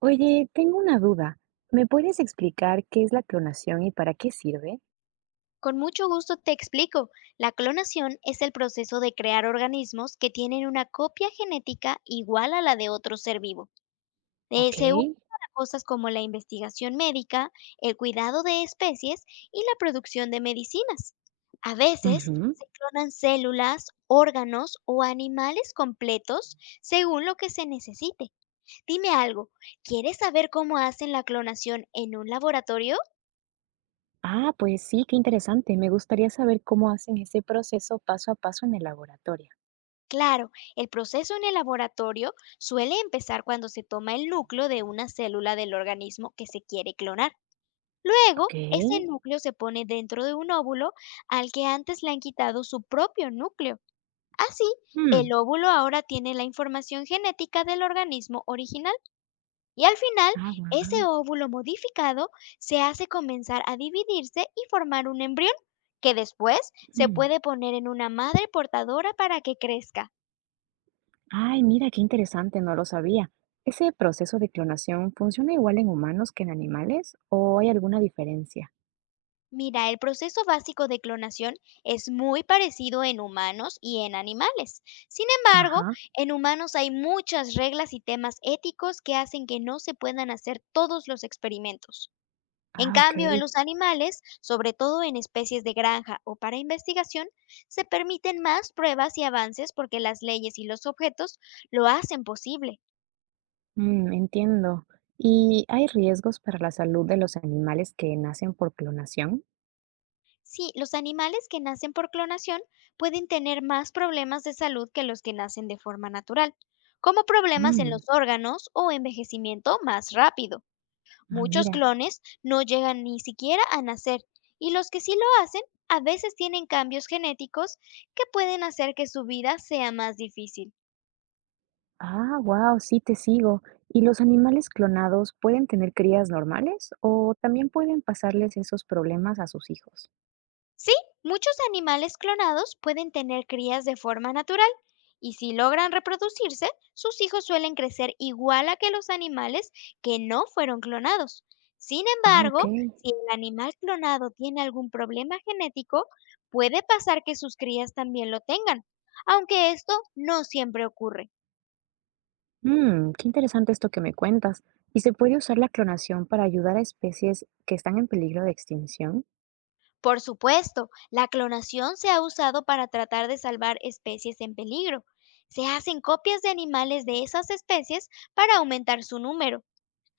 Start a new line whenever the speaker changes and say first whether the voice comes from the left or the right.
right: Oye, tengo una duda. ¿Me puedes explicar qué es la clonación y para qué sirve?
left: Con mucho gusto te explico. La clonación es el proceso de crear organismos que tienen una copia genética igual a la de otro ser vivo.
right: Ok.
left: Se usa para cosas como la investigación médica, el cuidado de especies y la producción de medicinas. A veces
right: Ujú.
left: se clonan células, órganos o animales completos según lo que se necesite. Dime algo, ¿quieres saber cómo hacen la clonación en un laboratorio?
right: Ah, pues sí, qué interesante. Me gustaría saber cómo hacen ese proceso paso a paso en el laboratorio.
left: Claro, el proceso en el laboratorio suele empezar cuando se toma el núcleo de una célula del organismo que se quiere clonar.
right: Ok.
left: Luego, ese núcleo se pone dentro de un óvulo al que antes le han quitado su propio núcleo. Así,
right: Hmm.
left: el óvulo ahora tiene la información genética del organismo original y al final,
right: Ah, wow.
left: ese óvulo modificado se hace comenzar a dividirse y formar un embrión que después se puede poner en una madre portadora para que crezca.
right: Ay, mira, qué interesante, no lo sabía. ¿Ese proceso de clonación funciona igual en humanos que en animales o hay alguna diferencia?
left: Mira, el proceso básico de clonación es muy parecido en humanos y en animales. Sin embargo,
right: Ajá.
left: en humanos hay muchas reglas y temas éticos que hacen que no se puedan hacer todos los experimentos. En
right: Ah, ok.
left: cambio, en los animales, sobre todo en especies de granja o para investigación, se permiten más pruebas y avances porque las leyes y los objetos lo hacen posible.
right: Mm, entiendo. ¿Y hay riesgos para la salud de los animales que nacen por clonación?
left: Sí, los animales que nacen por clonación pueden tener más problemas de salud que los que nacen de forma natural, como problemas en
right: Mm,
left: los órganos o envejecimiento más rápido.
right: ah,
left: Muchos
right: mira.
left: clones no llegan ni siquiera a nacer y los que sí lo hacen a veces tienen cambios genéticos que pueden hacer que su vida sea más difícil.
right: Ah, wow, sí te sigo. ¿Y los animales clonados pueden tener crías normales o también pueden pasarles esos problemas a sus hijos?
left: Sí, muchos animales clonados pueden tener crías de forma natural y si logran reproducirse, sus hijos suelen crecer igual a que los animales que no fueron clonados. Sin
right: Ah, ok.
left: embargo, si el animal clonado tiene algún problema genético, puede pasar que sus crías también lo tengan, aunque esto no siempre ocurre.
right: Mm, qué interesante esto que me cuentas. ¿Y se puede usar la clonación para ayudar a especies que están en peligro de extinción?
left: Por supuesto, la clonación se ha usado para tratar de salvar especies en peligro. Se hacen copias de animales de esas especies para aumentar su número.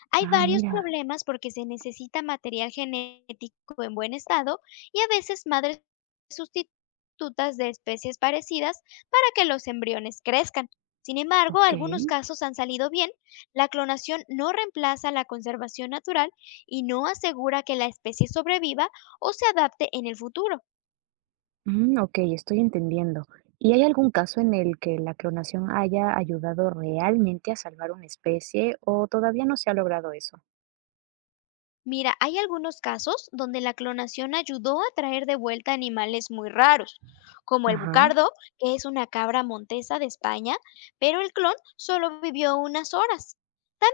left: Hay
right: Ah,
left: varios
right: mira.
left: problemas porque se necesita material genético en buen estado y a veces madres sustitutas de especies parecidas para que los embriones crezcan. Sin embargo,
right: Ok.
left: algunos casos han salido bien. La clonación no reemplaza la conservación natural y no asegura que la especie sobreviva o se adapte en el futuro.
right: Mm, ok, estoy entendiendo. ¿Y hay algún caso en el que la clonación haya ayudado realmente a salvar una especie o todavía no se ha logrado eso?
left: Mira, hay algunos casos donde la clonación ayudó a traer de vuelta animales muy raros, como el
right: Ajá,
left: bucardo, que es una cabra montesa de España, pero el clon solo vivió unas horas.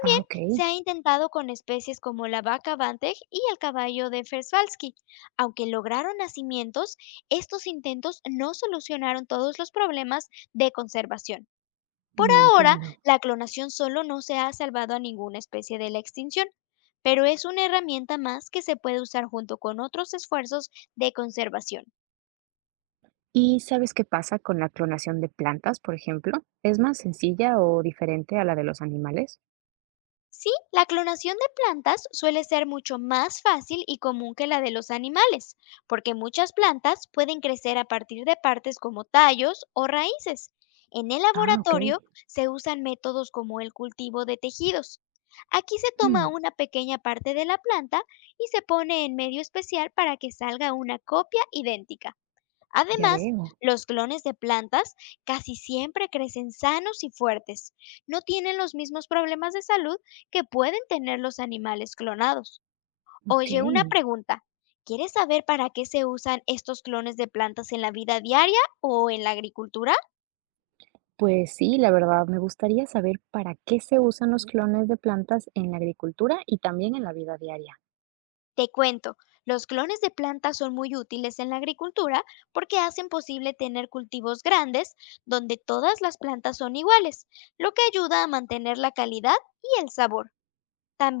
right: ah, ok.
left: se ha intentado con especies como la vaca Banteg y el caballo de Fersbalski. Aunque lograron nacimientos, estos intentos no solucionaron todos los problemas de conservación. Por
right: Mm,
left: ahora,
right: entiendo.
left: la clonación solo no se ha salvado a ninguna especie de la extinción, pero es una herramienta más que se puede usar junto con otros esfuerzos de conservación.
right: ¿Y sabes qué pasa con la clonación de plantas, por ejemplo? ¿Es más sencilla o diferente a la de los animales?
left: Sí, la clonación de plantas suele ser mucho más fácil y común que la de los animales, porque muchas plantas pueden crecer a partir de partes como tallos o raíces. En el
right: Ah, ok.
left: laboratorio se usan métodos como el cultivo de tejidos. Aquí se
right: Hmm,
left: toma una pequeña parte de la planta y se pone en medio especial para que salga una copia idéntica.
right: ya
left: Además,
right: veo.
left: los clones de plantas casi siempre crecen sanos y fuertes. No tienen los mismos problemas de salud que pueden tener los animales clonados.
right: Ok.
left: Oye, una pregunta. ¿Quieres saber para qué se usan estos clones de plantas en la vida diaria o en la agricultura?
right: Pues sí, la verdad, me gustaría saber para qué se usan los clones de plantas en la agricultura y también en la vida diaria.
left: Te cuento, los clones de plantas son muy útiles en la agricultura porque hacen posible tener cultivos grandes donde todas las plantas son iguales, lo que ayuda a mantener la calidad y el sabor.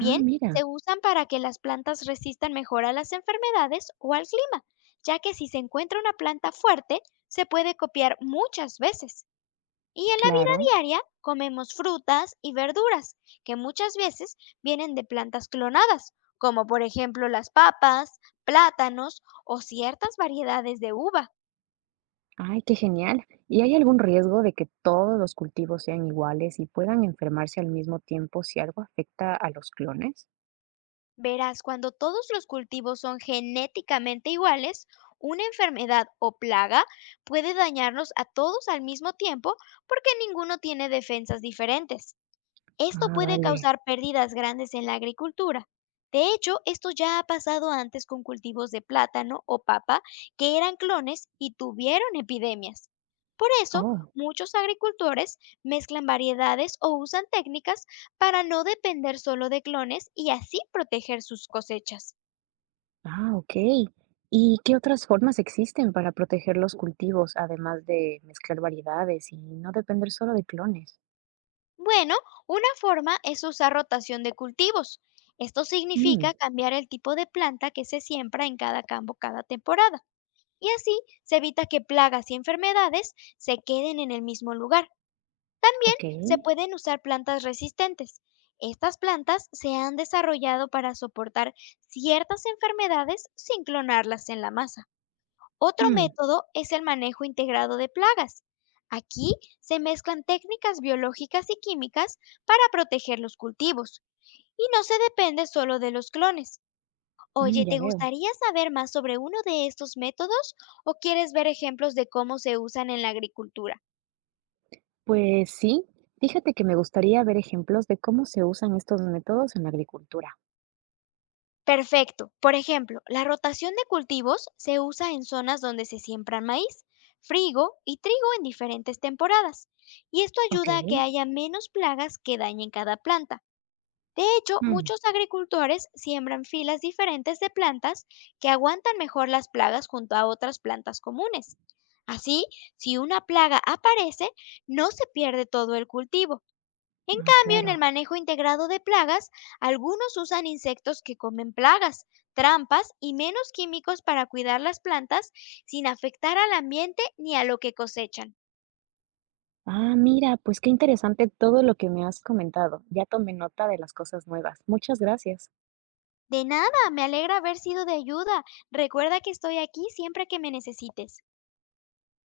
right: Ah,
left: se
right: mira,
left: usan para que las plantas resistan mejor a las enfermedades o al clima, ya que si se encuentra una planta fuerte, se puede copiar muchas veces. Y en la vida
right: claro.
left: diaria comemos frutas y verduras, que muchas veces vienen de plantas clonadas, como por ejemplo las papas, plátanos o ciertas variedades de uva.
right: Ay, qué genial. ¿Y hay algún riesgo de que todos los cultivos sean iguales y puedan enfermarse al mismo tiempo si algo afecta a los clones?
left: Verás, cuando todos los cultivos son genéticamente iguales, una enfermedad o plaga puede dañarnos a todos al mismo tiempo porque ninguno tiene defensas diferentes. Esto
right: Ah,
left: puede
right: vale.
left: causar pérdidas grandes en la agricultura. De hecho, esto ya ha pasado antes con cultivos de plátano o papa que eran clones y tuvieron epidemias. Por eso,
right: Oh,
left: muchos agricultores mezclan variedades o usan técnicas para no depender solo de clones y así proteger sus cosechas.
right: ah, ok. ¿Y qué otras formas existen para proteger los cultivos, además de mezclar variedades y no depender solo de clones?
left: Bueno, una forma es usar rotación de cultivos. Esto
right: Mm,
left: significa cambiar el tipo de planta que se siembra en cada campo cada temporada, y así se evita que plagas y enfermedades se queden en el mismo lugar. También
right: ok.
left: se pueden usar plantas resistentes. Estas plantas se han desarrollado para soportar ciertas enfermedades sin clonarlas en la masa. Otro
right: Mm,
left: método es el manejo integrado de plagas. Aquí se mezclan técnicas biológicas y químicas para proteger los cultivos y no se depende solo de los clones.
right: mm,
left: Oye,
right: ya
left: ¿te
right: veo.
left: gustaría saber más sobre uno de estos métodos o quieres ver ejemplos de cómo se usan en la agricultura?
right: Pues sí, fíjate que me gustaría ver ejemplos de cómo se usan estos métodos en la agricultura.
left: Perfecto. Por ejemplo, la rotación de cultivos se usa en zonas donde se siembran maíz, frigo y trigo en diferentes temporadas, y esto
right: Ok.
left: ayuda a que haya menos plagas que dañen cada planta. De hecho,
right: Mm,
left: muchos agricultores siembran filas diferentes de plantas que aguantan mejor las plagas junto a otras plantas comunes. Así, si una plaga aparece, no se pierde todo el cultivo. En
right: ah,
left: cambio, en el
right: claro.
left: manejo integrado de plagas, algunos usan insectos que comen plagas, trampas y menos químicos para cuidar las plantas sin afectar al ambiente ni a lo que cosechan.
right: Ah, mira, pues qué interesante todo lo que me has comentado. Ya tomé nota de las cosas nuevas. Muchas gracias.
left: De nada, me alegra haber sido de ayuda. Recuerda que estoy aquí siempre que me necesites.